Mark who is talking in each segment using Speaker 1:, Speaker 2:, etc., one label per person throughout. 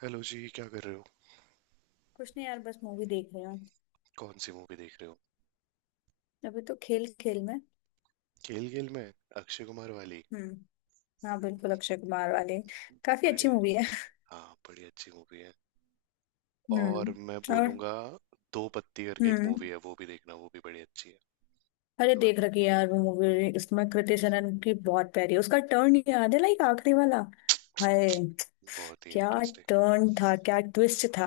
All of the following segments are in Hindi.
Speaker 1: हेलो जी, क्या कर रहे हो।
Speaker 2: कुछ नहीं यार, बस मूवी देख रही हूँ।
Speaker 1: कौन सी मूवी देख रहे हो।
Speaker 2: अभी तो खेल खेल में।
Speaker 1: खेल खेल में, अक्षय कुमार वाली।
Speaker 2: हम्म। हाँ, बिल्कुल अक्षय कुमार वाले। काफी
Speaker 1: बड़े।
Speaker 2: अच्छी मूवी है।
Speaker 1: हाँ, बड़ी अच्छी मूवी है। और
Speaker 2: हम्म।
Speaker 1: मैं
Speaker 2: और।
Speaker 1: बोलूंगा, दो पत्ती करके एक मूवी
Speaker 2: हम्म।
Speaker 1: है, वो भी देखना, वो भी बड़ी अच्छी है।
Speaker 2: अरे,
Speaker 1: तो मैं,
Speaker 2: देख रखी है यार वो मूवी। इसमें कृति सेनन की बहुत प्यारी है उसका टर्न। याद है लाइक आखिरी वाला? हाय!
Speaker 1: बहुत ही
Speaker 2: क्या
Speaker 1: इंटरेस्टिंग।
Speaker 2: टर्न था, क्या ट्विस्ट था?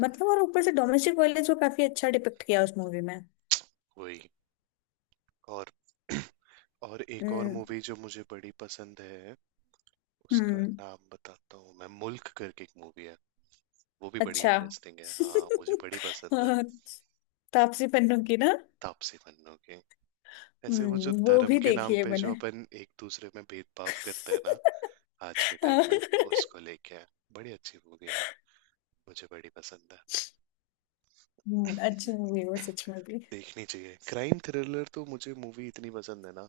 Speaker 2: मतलब और ऊपर से डोमेस्टिक वायलेंस को काफी अच्छा डिपिक्ट किया उस मूवी में।
Speaker 1: वही। और और एक और
Speaker 2: हम्म।
Speaker 1: मूवी जो मुझे बड़ी पसंद है, उसका
Speaker 2: हम्म।
Speaker 1: नाम बताता हूँ मैं, मुल्क करके एक मूवी है। वो भी बड़ी
Speaker 2: अच्छा
Speaker 1: इंटरेस्टिंग है। हाँ, मुझे बड़ी पसंद है।
Speaker 2: हाँ, तापसी पन्नू की ना?
Speaker 1: तापसी पन्नू की। ऐसे वो जो
Speaker 2: हम्म, वो
Speaker 1: धर्म
Speaker 2: भी
Speaker 1: के नाम
Speaker 2: देखी है
Speaker 1: पे जो
Speaker 2: मैंने
Speaker 1: अपन एक दूसरे में भेदभाव करते हैं ना, आज के टाइम
Speaker 2: हाँ।
Speaker 1: में उसको लेके आए। बड़ी अच्छी मूवी है, मुझे बड़ी पसंद है।
Speaker 2: अच्छी मूवी है वो सच में भी।
Speaker 1: देखनी चाहिए। क्राइम थ्रिलर तो मुझे मूवी इतनी पसंद है ना,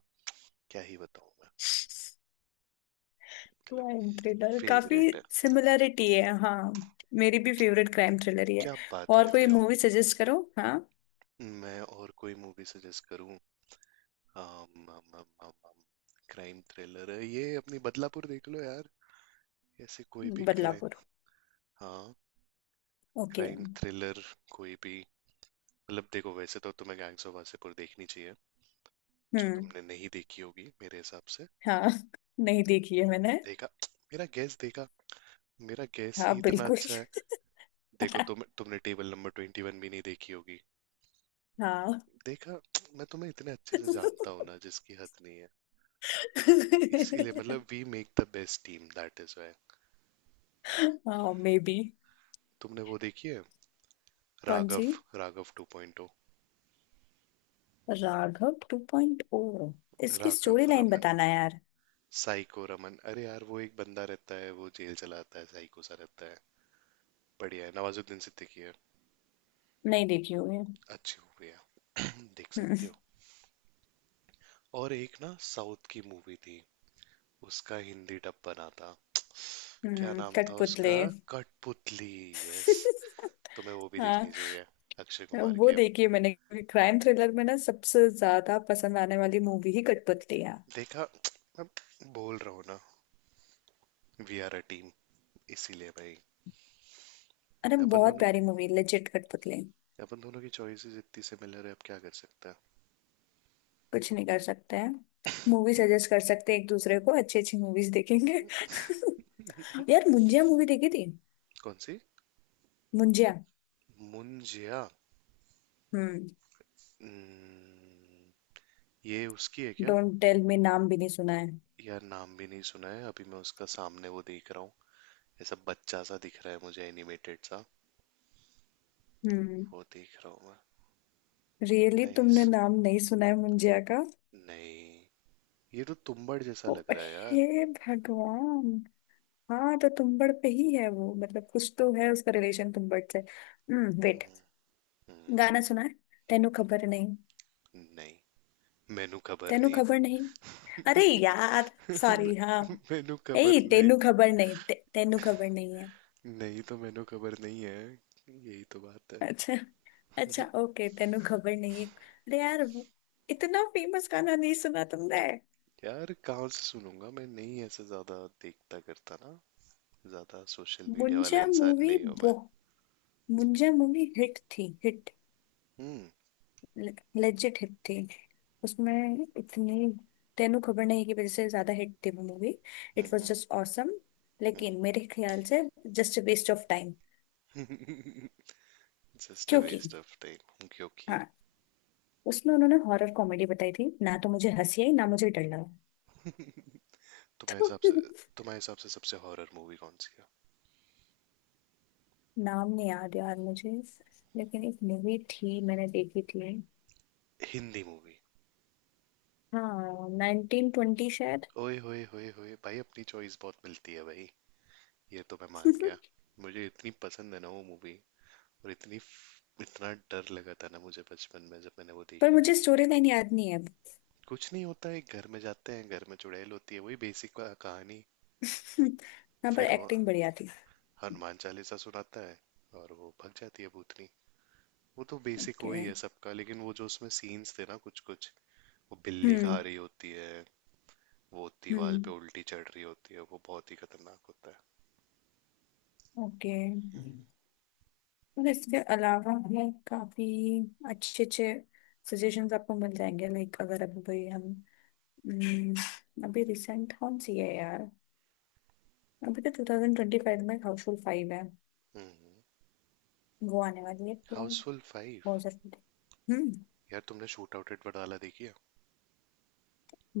Speaker 1: क्या ही बताऊं मैं, मतलब,
Speaker 2: क्राइम थ्रिलर काफी
Speaker 1: फेवरेट है।
Speaker 2: सिमिलरिटी है, हाँ। मेरी भी फेवरेट क्राइम थ्रिलर ही है।
Speaker 1: क्या बात
Speaker 2: और
Speaker 1: कर
Speaker 2: कोई
Speaker 1: रहे हो।
Speaker 2: मूवी सजेस्ट करो, हाँ।
Speaker 1: मैं और कोई मूवी सजेस्ट करूं। आम, आम, आम, आम, आम, क्राइम थ्रिलर है ये, अपनी बदलापुर देख लो यार। ऐसे कोई भी क्राइम।
Speaker 2: बदलापुर।
Speaker 1: हाँ,
Speaker 2: ओके।
Speaker 1: क्राइम थ्रिलर कोई भी, मतलब देखो, वैसे तो तुम्हें गैंग्स ऑफ वासेपुर देखनी चाहिए, जो
Speaker 2: हम्म।
Speaker 1: तुमने नहीं देखी होगी मेरे हिसाब से।
Speaker 2: हाँ, नहीं देखी है मैंने।
Speaker 1: देखा, मेरा गैस देखा, मेरा गैस
Speaker 2: हाँ
Speaker 1: ही इतना
Speaker 2: बिल्कुल
Speaker 1: अच्छा है। देखो तुमने टेबल नंबर 21 भी नहीं देखी होगी।
Speaker 2: हाँ।
Speaker 1: देखा, मैं तुम्हें इतने अच्छे से जानता हूँ ना, जिसकी हद नहीं है। इसीलिए मतलब, we make the best team, that is why.
Speaker 2: हाँ, मे बी।
Speaker 1: तुमने वो देखी है
Speaker 2: कौन
Speaker 1: राघव
Speaker 2: सी?
Speaker 1: राघव 2.0।
Speaker 2: राघव 2.0? इसकी
Speaker 1: राघव
Speaker 2: स्टोरी लाइन
Speaker 1: रमन,
Speaker 2: बताना यार।
Speaker 1: साइको रमन। अरे यार, वो एक बंदा रहता है, वो जेल चलाता है, साइको सा रहता है। बढ़िया है, नवाजुद्दीन सिद्दीकी है।
Speaker 2: नहीं देखी हुई
Speaker 1: अच्छी मूवी है। देख सकते हो।
Speaker 2: है।
Speaker 1: और एक ना साउथ की मूवी थी, उसका हिंदी डब बना था। क्या नाम था
Speaker 2: कठपुतली।
Speaker 1: उसका, कठपुतली। यस, तुम्हें वो भी देखनी
Speaker 2: हाँ,
Speaker 1: चाहिए, अक्षय कुमार
Speaker 2: वो
Speaker 1: की। अब
Speaker 2: देखी है मैंने। क्राइम थ्रिलर में ना सबसे ज्यादा पसंद आने वाली मूवी ही कठपुतली है।
Speaker 1: देखा, अब बोल रहा हूँ ना, वी आर अ टीम, इसीलिए भाई।
Speaker 2: अरे,
Speaker 1: अपन
Speaker 2: बहुत
Speaker 1: दोनों
Speaker 2: प्यारी मूवी लेजिट कठपुतली।
Speaker 1: अपन दोनों की चॉइसेस इतनी सिमिलर है, अब क्या कर सकते हैं।
Speaker 2: कुछ नहीं कर सकते हैं। मूवी सजेस्ट कर सकते हैं एक दूसरे को, अच्छी अच्छी मूवीज देखेंगे यार, मुंजिया मूवी देखी थी?
Speaker 1: कौन सी।
Speaker 2: मुंजिया।
Speaker 1: मुंजिया।
Speaker 2: हम्म।
Speaker 1: हम्म, ये उसकी है क्या।
Speaker 2: डोंट टेल मी, नाम भी नहीं सुना है।
Speaker 1: यार नाम भी नहीं सुना है, अभी मैं उसका सामने वो देख रहा हूँ। ऐसा बच्चा सा दिख रहा है मुझे, एनिमेटेड सा,
Speaker 2: हम्म।
Speaker 1: वो देख रहा हूँ मैं।
Speaker 2: Really,
Speaker 1: nice.
Speaker 2: तुमने नाम नहीं सुना है मुंजिया का?
Speaker 1: नहीं। ये तो तुम्बाड़ जैसा
Speaker 2: ओ
Speaker 1: लग रहा है यार।
Speaker 2: हे भगवान। हाँ तो तुम्बड़ पे ही है वो। मतलब कुछ तो है उसका रिलेशन तुम्बड़ से। हम्म, वेट।
Speaker 1: हम्म। हम्म।
Speaker 2: गाना सुना है? तेनू खबर नहीं।
Speaker 1: नहीं, मेनू खबर
Speaker 2: तेनू
Speaker 1: नहीं।
Speaker 2: खबर नहीं। अरे यार। सॉरी, हाँ।
Speaker 1: मेनू
Speaker 2: ए,
Speaker 1: खबर नहीं।
Speaker 2: तेनू खबर नहीं, तेनू खबर नहीं है।
Speaker 1: नहीं तो मेनू खबर नहीं है, यही तो बात है।
Speaker 2: अच्छा। अच्छा, ओके, तेनू खबर नहीं है, अरे यार इतना फेमस गाना नहीं सुना तुमने?
Speaker 1: यार कहाँ से सुनूंगा मैं, नहीं ऐसे ज्यादा देखता करता ना, ज्यादा सोशल मीडिया वाला
Speaker 2: मुंजा
Speaker 1: इंसान
Speaker 2: मूवी।
Speaker 1: नहीं हूँ मैं।
Speaker 2: बहु मुंजा मूवी हिट थी, हिट।
Speaker 1: हम्म।
Speaker 2: लेजिट हिट थी। उसमें इतनी, तेनू खबर नहीं की वजह से ज्यादा हिट थी वो movie. It was
Speaker 1: hmm.
Speaker 2: Just awesome.
Speaker 1: हम्म।
Speaker 2: लेकिन मेरे ख्याल से just waste of time.
Speaker 1: Just a
Speaker 2: क्योंकि,
Speaker 1: वेस्ट ऑफ टाइम क्योंकि
Speaker 2: हाँ, उसमें उन्होंने हॉरर कॉमेडी बताई थी ना, तो मुझे हंसी आई ना मुझे डर लगा
Speaker 1: तुम्हारे
Speaker 2: तो
Speaker 1: हिसाब से तुम्हारे हिसाब से सबसे हॉरर मूवी कौन सी है।
Speaker 2: नाम नहीं याद यार मुझे। लेकिन एक मूवी थी मैंने देखी थी।
Speaker 1: हिंदी मूवी।
Speaker 2: हाँ, 1920 शायद।
Speaker 1: ओए होए होए होए भाई, अपनी चॉइस बहुत मिलती है भाई, ये तो मैं मान गया। मुझे इतनी पसंद है ना वो मूवी, और इतनी, इतना डर लगा था ना मुझे बचपन में जब मैंने वो
Speaker 2: पर
Speaker 1: देखी थी।
Speaker 2: मुझे स्टोरी लाइन याद नहीं है अब।
Speaker 1: कुछ नहीं, होता है घर में जाते हैं, घर में चुड़ैल होती है, वही बेसिक कहानी।
Speaker 2: हाँ, पर
Speaker 1: फिर वो
Speaker 2: एक्टिंग बढ़िया थी।
Speaker 1: हनुमान चालीसा सुनाता है और वो भग जाती है भूतनी। वो तो बेसिक
Speaker 2: ओके।
Speaker 1: वही है सबका, लेकिन वो जो उसमें सीन्स थे ना, कुछ कुछ, वो बिल्ली खा
Speaker 2: हम्म।
Speaker 1: रही होती है, वो दीवार पे
Speaker 2: हम्म।
Speaker 1: उल्टी चढ़ रही होती है, वो बहुत ही खतरनाउट होता
Speaker 2: ओके। और इसके अलावा हमें काफी अच्छे अच्छे सजेशंस आपको मिल जाएंगे, लाइक अगर अभी भाई हम। अभी रिसेंट कौन सी है यार? अभी तो 2025 में हाउसफुल फाइव है,
Speaker 1: है।
Speaker 2: वो आने वाली है तो
Speaker 1: हाउसफुल 5।
Speaker 2: बहुत जरूरी है। हम्म।
Speaker 1: यार तुमने शूट आउट एट वाला देखी है।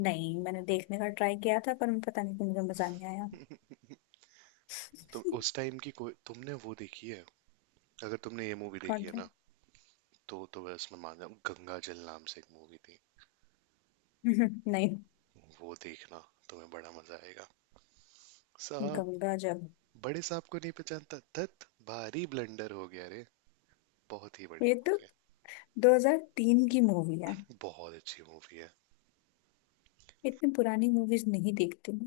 Speaker 2: नहीं, मैंने देखने का ट्राई किया था पर पता नहीं क्यों मुझे मजा नहीं आया।
Speaker 1: तो उस टाइम की कोई तुमने वो देखी है, अगर तुमने ये मूवी
Speaker 2: कौन
Speaker 1: देखी है
Speaker 2: था?
Speaker 1: ना, तो बस मैं उसमें मान जाऊँ, गंगा जल नाम से एक मूवी थी,
Speaker 2: नहीं।
Speaker 1: वो देखना, तुम्हें बड़ा मजा आएगा। साहब,
Speaker 2: गंगा जल?
Speaker 1: बड़े साहब को नहीं पहचानता, धत, भारी ब्लंडर हो गया रे। बहुत ही
Speaker 2: ये
Speaker 1: बढ़िया
Speaker 2: तो
Speaker 1: मूवी,
Speaker 2: 2003 की मूवी है।
Speaker 1: है बहुत अच्छी मूवी है।
Speaker 2: इतनी पुरानी मूवीज नहीं देखती।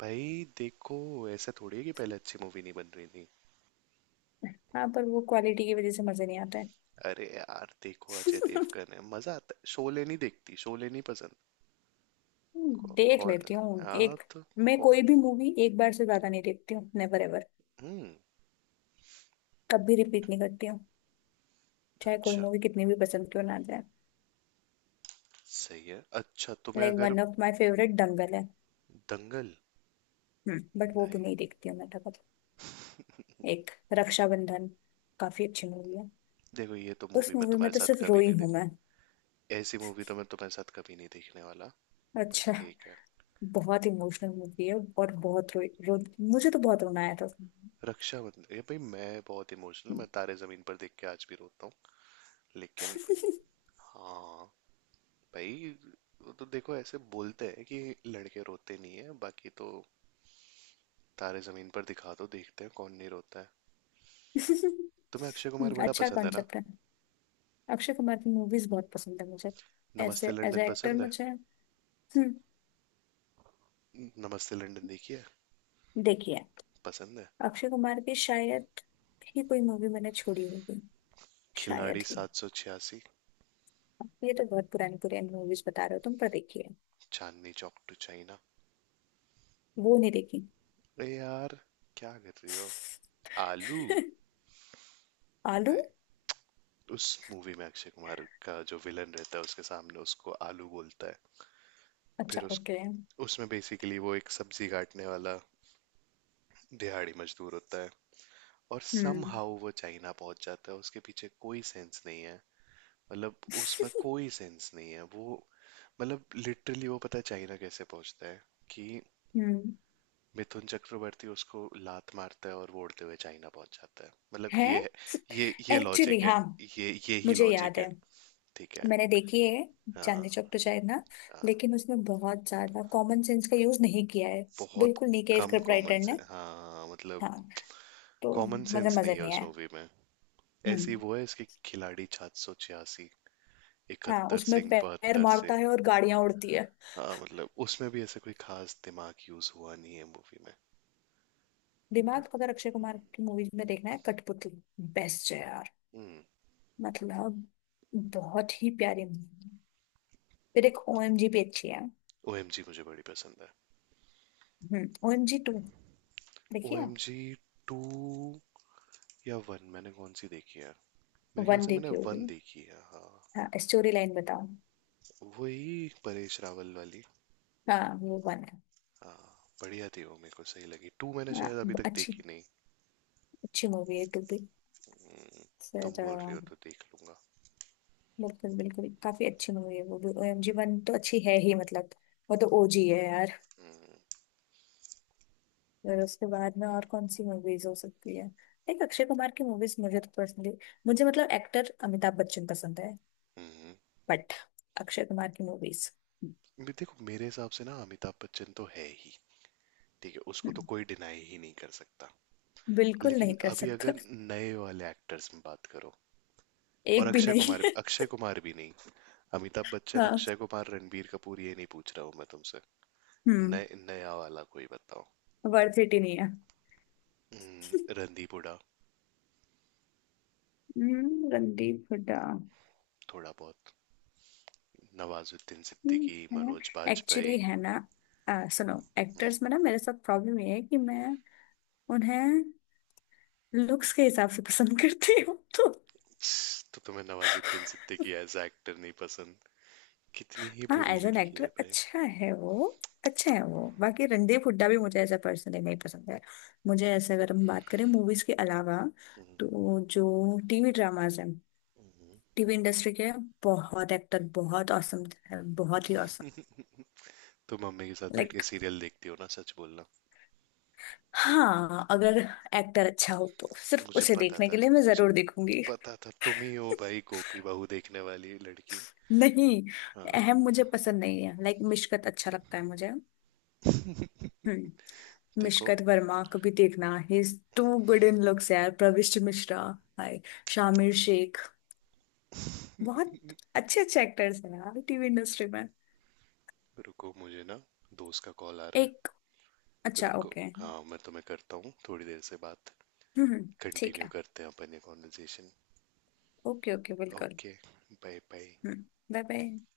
Speaker 1: भाई देखो, ऐसा थोड़ी है कि पहले अच्छी मूवी नहीं बन रही थी।
Speaker 2: हाँ, पर वो क्वालिटी की वजह से मजे नहीं आता है।
Speaker 1: अरे यार देखो, अजय देवगन है, मजा आता है। शोले नहीं देखती, शोले नहीं पसंद। कौ,
Speaker 2: देख
Speaker 1: कौ,
Speaker 2: लेती हूँ
Speaker 1: हाँ
Speaker 2: एक।
Speaker 1: तो
Speaker 2: मैं
Speaker 1: कौ,
Speaker 2: कोई भी मूवी एक बार से ज्यादा नहीं देखती हूँ, नेवर एवर।
Speaker 1: हम्म।
Speaker 2: कभी रिपीट नहीं करती हूँ, चाहे कोई
Speaker 1: अच्छा,
Speaker 2: मूवी कितनी भी पसंद क्यों ना आ जाए।
Speaker 1: सही है। अच्छा, तुम्हें
Speaker 2: लाइक
Speaker 1: अगर
Speaker 2: one of my favourite Dangal है।
Speaker 1: दंगल,
Speaker 2: हम्म, बट वो भी
Speaker 1: नहीं,
Speaker 2: नहीं देखती हूँ मैं तब। एक, रक्षाबंधन काफी अच्छी मूवी है।
Speaker 1: देखो ये तो
Speaker 2: उस
Speaker 1: मूवी मैं
Speaker 2: मूवी में
Speaker 1: तुम्हारे
Speaker 2: तो
Speaker 1: साथ
Speaker 2: सिर्फ
Speaker 1: कभी
Speaker 2: रोई
Speaker 1: नहीं
Speaker 2: हूँ
Speaker 1: देख,
Speaker 2: मैं।
Speaker 1: ऐसी मूवी तो मैं तुम्हारे साथ कभी नहीं देखने वाला। बट
Speaker 2: अच्छा,
Speaker 1: ठीक है।
Speaker 2: बहुत इमोशनल मूवी है और बहुत रोई रो मुझे तो बहुत रोना आया था उसमें।
Speaker 1: रक्षाबंधन, ये भाई मैं बहुत इमोशनल, मैं तारे जमीन पर देख के आज भी रोता हूँ, लेकिन हाँ भाई। वो तो देखो ऐसे बोलते हैं कि लड़के रोते नहीं है, बाकी तो तारे जमीन पर दिखा दो, देखते हैं कौन नहीं रोता है। तुम्हें अक्षय कुमार बड़ा
Speaker 2: अच्छा
Speaker 1: पसंद है ना।
Speaker 2: कॉन्सेप्ट है। अक्षय कुमार की मूवीज बहुत पसंद है मुझे, ऐसे
Speaker 1: Namaste
Speaker 2: as
Speaker 1: London
Speaker 2: a actor
Speaker 1: पसंद है।
Speaker 2: मुझे। हम्म।
Speaker 1: नमस्ते लंदन देखिए,
Speaker 2: देखिए,
Speaker 1: पसंद है।
Speaker 2: अक्षय कुमार की शायद ही कोई मूवी मैंने छोड़ी होगी।
Speaker 1: खिलाड़ी
Speaker 2: शायद ही।
Speaker 1: 786।
Speaker 2: ये तो बहुत पुरानी पुरानी मूवीज बता रहे हो तुम, पर देखिए।
Speaker 1: Chandni Chowk to China.
Speaker 2: वो नहीं देखी।
Speaker 1: अरे यार, क्या कर रही हो, आलू।
Speaker 2: आलू।
Speaker 1: नहीं, उस मूवी में अक्षय कुमार का जो विलन रहता है, उसके सामने उसको आलू बोलता है।
Speaker 2: अच्छा,
Speaker 1: फिर उस
Speaker 2: ओके।
Speaker 1: उसमें बेसिकली वो एक सब्जी काटने वाला दिहाड़ी मजदूर होता है, और
Speaker 2: हम्म।
Speaker 1: समहाउ वो चाइना पहुंच जाता है, उसके पीछे कोई सेंस नहीं है। मतलब उसमें कोई सेंस नहीं है वो। मतलब लिटरली, वो पता है चाइना कैसे पहुंचता है कि
Speaker 2: हम्म।
Speaker 1: मिथुन चक्रवर्ती उसको लात मारता है और वो उड़ते हुए चाइना पहुंच जाता है, मतलब ये
Speaker 2: है।
Speaker 1: है। ये
Speaker 2: एक्चुअली
Speaker 1: लॉजिक है।
Speaker 2: हाँ,
Speaker 1: ये ही
Speaker 2: मुझे
Speaker 1: लॉजिक
Speaker 2: याद है।
Speaker 1: है। ठीक है।
Speaker 2: मैंने देखी है
Speaker 1: हाँ,
Speaker 2: चांदनी चौक, तो शायद ना।
Speaker 1: हाँ,
Speaker 2: लेकिन उसमें बहुत ज्यादा कॉमन सेंस का यूज नहीं किया है,
Speaker 1: बहुत
Speaker 2: बिल्कुल नहीं किया
Speaker 1: कम
Speaker 2: स्क्रिप्ट
Speaker 1: कॉमन
Speaker 2: राइटर
Speaker 1: से,
Speaker 2: ने।
Speaker 1: हाँ, मतलब,
Speaker 2: हाँ तो
Speaker 1: कॉमन
Speaker 2: मजे
Speaker 1: सेंस नहीं
Speaker 2: मजे
Speaker 1: है
Speaker 2: नहीं
Speaker 1: उस
Speaker 2: आया।
Speaker 1: मूवी में। ऐसी
Speaker 2: हम्म।
Speaker 1: वो है, इसके खिलाड़ी 786,
Speaker 2: हाँ,
Speaker 1: 71
Speaker 2: उसमें
Speaker 1: सिंह,
Speaker 2: पैर
Speaker 1: 72
Speaker 2: मारता
Speaker 1: सिंह।
Speaker 2: है और गाड़ियां उड़ती है।
Speaker 1: हाँ मतलब उसमें भी ऐसा कोई खास दिमाग यूज हुआ नहीं है मूवी में,
Speaker 2: दिमाग
Speaker 1: बट।
Speaker 2: अगर अक्षय कुमार की मूवीज में देखना है, कठपुतली बेस्ट है यार।
Speaker 1: हम्म।
Speaker 2: मतलब बहुत ही प्यारी मूवी है। फिर एक, ओएमजी भी अच्छी है।
Speaker 1: ओएमजी मुझे बड़ी पसंद है।
Speaker 2: हम्म, ओएमजी टू देखिए।
Speaker 1: ओएमजी 2 या वन, मैंने कौन सी देखी है। मेरे ख्याल
Speaker 2: वन
Speaker 1: से मैंने
Speaker 2: देखी
Speaker 1: वन
Speaker 2: होगी।
Speaker 1: देखी है, हाँ।
Speaker 2: हाँ, स्टोरी लाइन बताओ।
Speaker 1: वही परेश रावल वाली।
Speaker 2: हाँ, वो वन है।
Speaker 1: हाँ, बढ़िया थी वो, मेरे को सही लगी। टू मैंने
Speaker 2: हाँ,
Speaker 1: शायद अभी तक
Speaker 2: अच्छी।
Speaker 1: देखी नहीं।
Speaker 2: अच्छी मूवी है टू भी।
Speaker 1: हम्म, तुम
Speaker 2: फिर
Speaker 1: बोल रहे हो तो देख लूंगा।
Speaker 2: बिल्कुल बिल्कुल काफी अच्छी मूवी है वो भी। ओएमजी वन तो अच्छी है ही, मतलब वो तो ओजी है यार।
Speaker 1: हम्म।
Speaker 2: फिर उसके बाद में और कौन सी मूवीज हो सकती है? एक, अक्षय कुमार की मूवीज मुझे तो पर्सनली। मुझे, मतलब एक्टर अमिताभ बच्चन पसंद है,
Speaker 1: हम्म।
Speaker 2: बट अक्षय कुमार की मूवीज।
Speaker 1: भी देखो, मेरे हिसाब से ना अमिताभ बच्चन तो है ही, ठीक है, उसको तो कोई डिनाई ही नहीं कर सकता।
Speaker 2: बिल्कुल नहीं
Speaker 1: लेकिन
Speaker 2: कर
Speaker 1: अभी
Speaker 2: सकता
Speaker 1: अगर नए वाले एक्टर्स में बात करो, और
Speaker 2: एक भी नहीं
Speaker 1: अक्षय कुमार भी नहीं। अमिताभ बच्चन,
Speaker 2: हाँ।
Speaker 1: अक्षय कुमार, रणबीर कपूर, ये नहीं पूछ रहा हूँ मैं तुमसे,
Speaker 2: हम्म।
Speaker 1: नए नया वाला कोई बताओ।
Speaker 2: वर्थ इट ही नहीं है
Speaker 1: हम्म, रणदीप हुडा,
Speaker 2: रणदीप हुड्डा।
Speaker 1: थोड़ा बहुत, नवाजुद्दीन सिद्दीकी,
Speaker 2: ठीक
Speaker 1: मनोज
Speaker 2: है,
Speaker 1: बाजपेयी।
Speaker 2: एक्चुअली है ना। सुनो,
Speaker 1: हम्म,
Speaker 2: एक्टर्स में ना मेरे साथ प्रॉब्लम ये है कि मैं उन्हें लुक्स के हिसाब से पसंद करती हूँ तो।
Speaker 1: तो तुम्हें नवाजुद्दीन सिद्दीकी एज एक्टर नहीं पसंद, कितनी ही
Speaker 2: हाँ,
Speaker 1: बुरी
Speaker 2: एज एन
Speaker 1: लड़की
Speaker 2: एक्टर
Speaker 1: है भाई।
Speaker 2: अच्छा है वो। अच्छा है वो, बाकी रणदीप हुड्डा भी मुझे एज अ पर्सनली नहीं पसंद है। मुझे ऐसे अगर हम बात करें मूवीज के अलावा,
Speaker 1: हम्म।
Speaker 2: तो जो टीवी ड्रामाज हैं,
Speaker 1: हम्म।
Speaker 2: टीवी इंडस्ट्री के बहुत एक्टर बहुत औसम है, बहुत ही औसम।
Speaker 1: तुम मम्मी के साथ बैठ के
Speaker 2: लाइक,
Speaker 1: सीरियल देखती हो ना, सच बोलना।
Speaker 2: हाँ, अगर एक्टर अच्छा हो तो सिर्फ
Speaker 1: मुझे
Speaker 2: उसे
Speaker 1: पता
Speaker 2: देखने के
Speaker 1: था,
Speaker 2: लिए मैं
Speaker 1: मुझे
Speaker 2: जरूर देखूंगी।
Speaker 1: पता था तुम ही हो भाई गोपी बहू देखने वाली लड़की।
Speaker 2: नहीं,
Speaker 1: हाँ,
Speaker 2: अहम मुझे पसंद नहीं है, लाइक मिशकत अच्छा लगता है मुझे। हम्म।
Speaker 1: देखो।
Speaker 2: मिशकत वर्मा को भी देखना ही, is too good in looks यार। प्रविष्ट मिश्रा, हाय। शामिर शेख। बहुत अच्छे अच्छे एक्टर्स हैं यार टीवी इंडस्ट्री में।
Speaker 1: रुको, मुझे ना दोस्त का कॉल आ रहा
Speaker 2: एक।
Speaker 1: है,
Speaker 2: अच्छा,
Speaker 1: रुको।
Speaker 2: ओके। हम्म।
Speaker 1: हाँ, मैं तुम्हें करता हूँ थोड़ी देर से, बात
Speaker 2: ठीक
Speaker 1: कंटिन्यू
Speaker 2: है।
Speaker 1: करते हैं अपन ये कॉन्वर्जेशन।
Speaker 2: ओके ओके, बिल्कुल।
Speaker 1: Okay, bye bye.
Speaker 2: Hmm. Bye bye.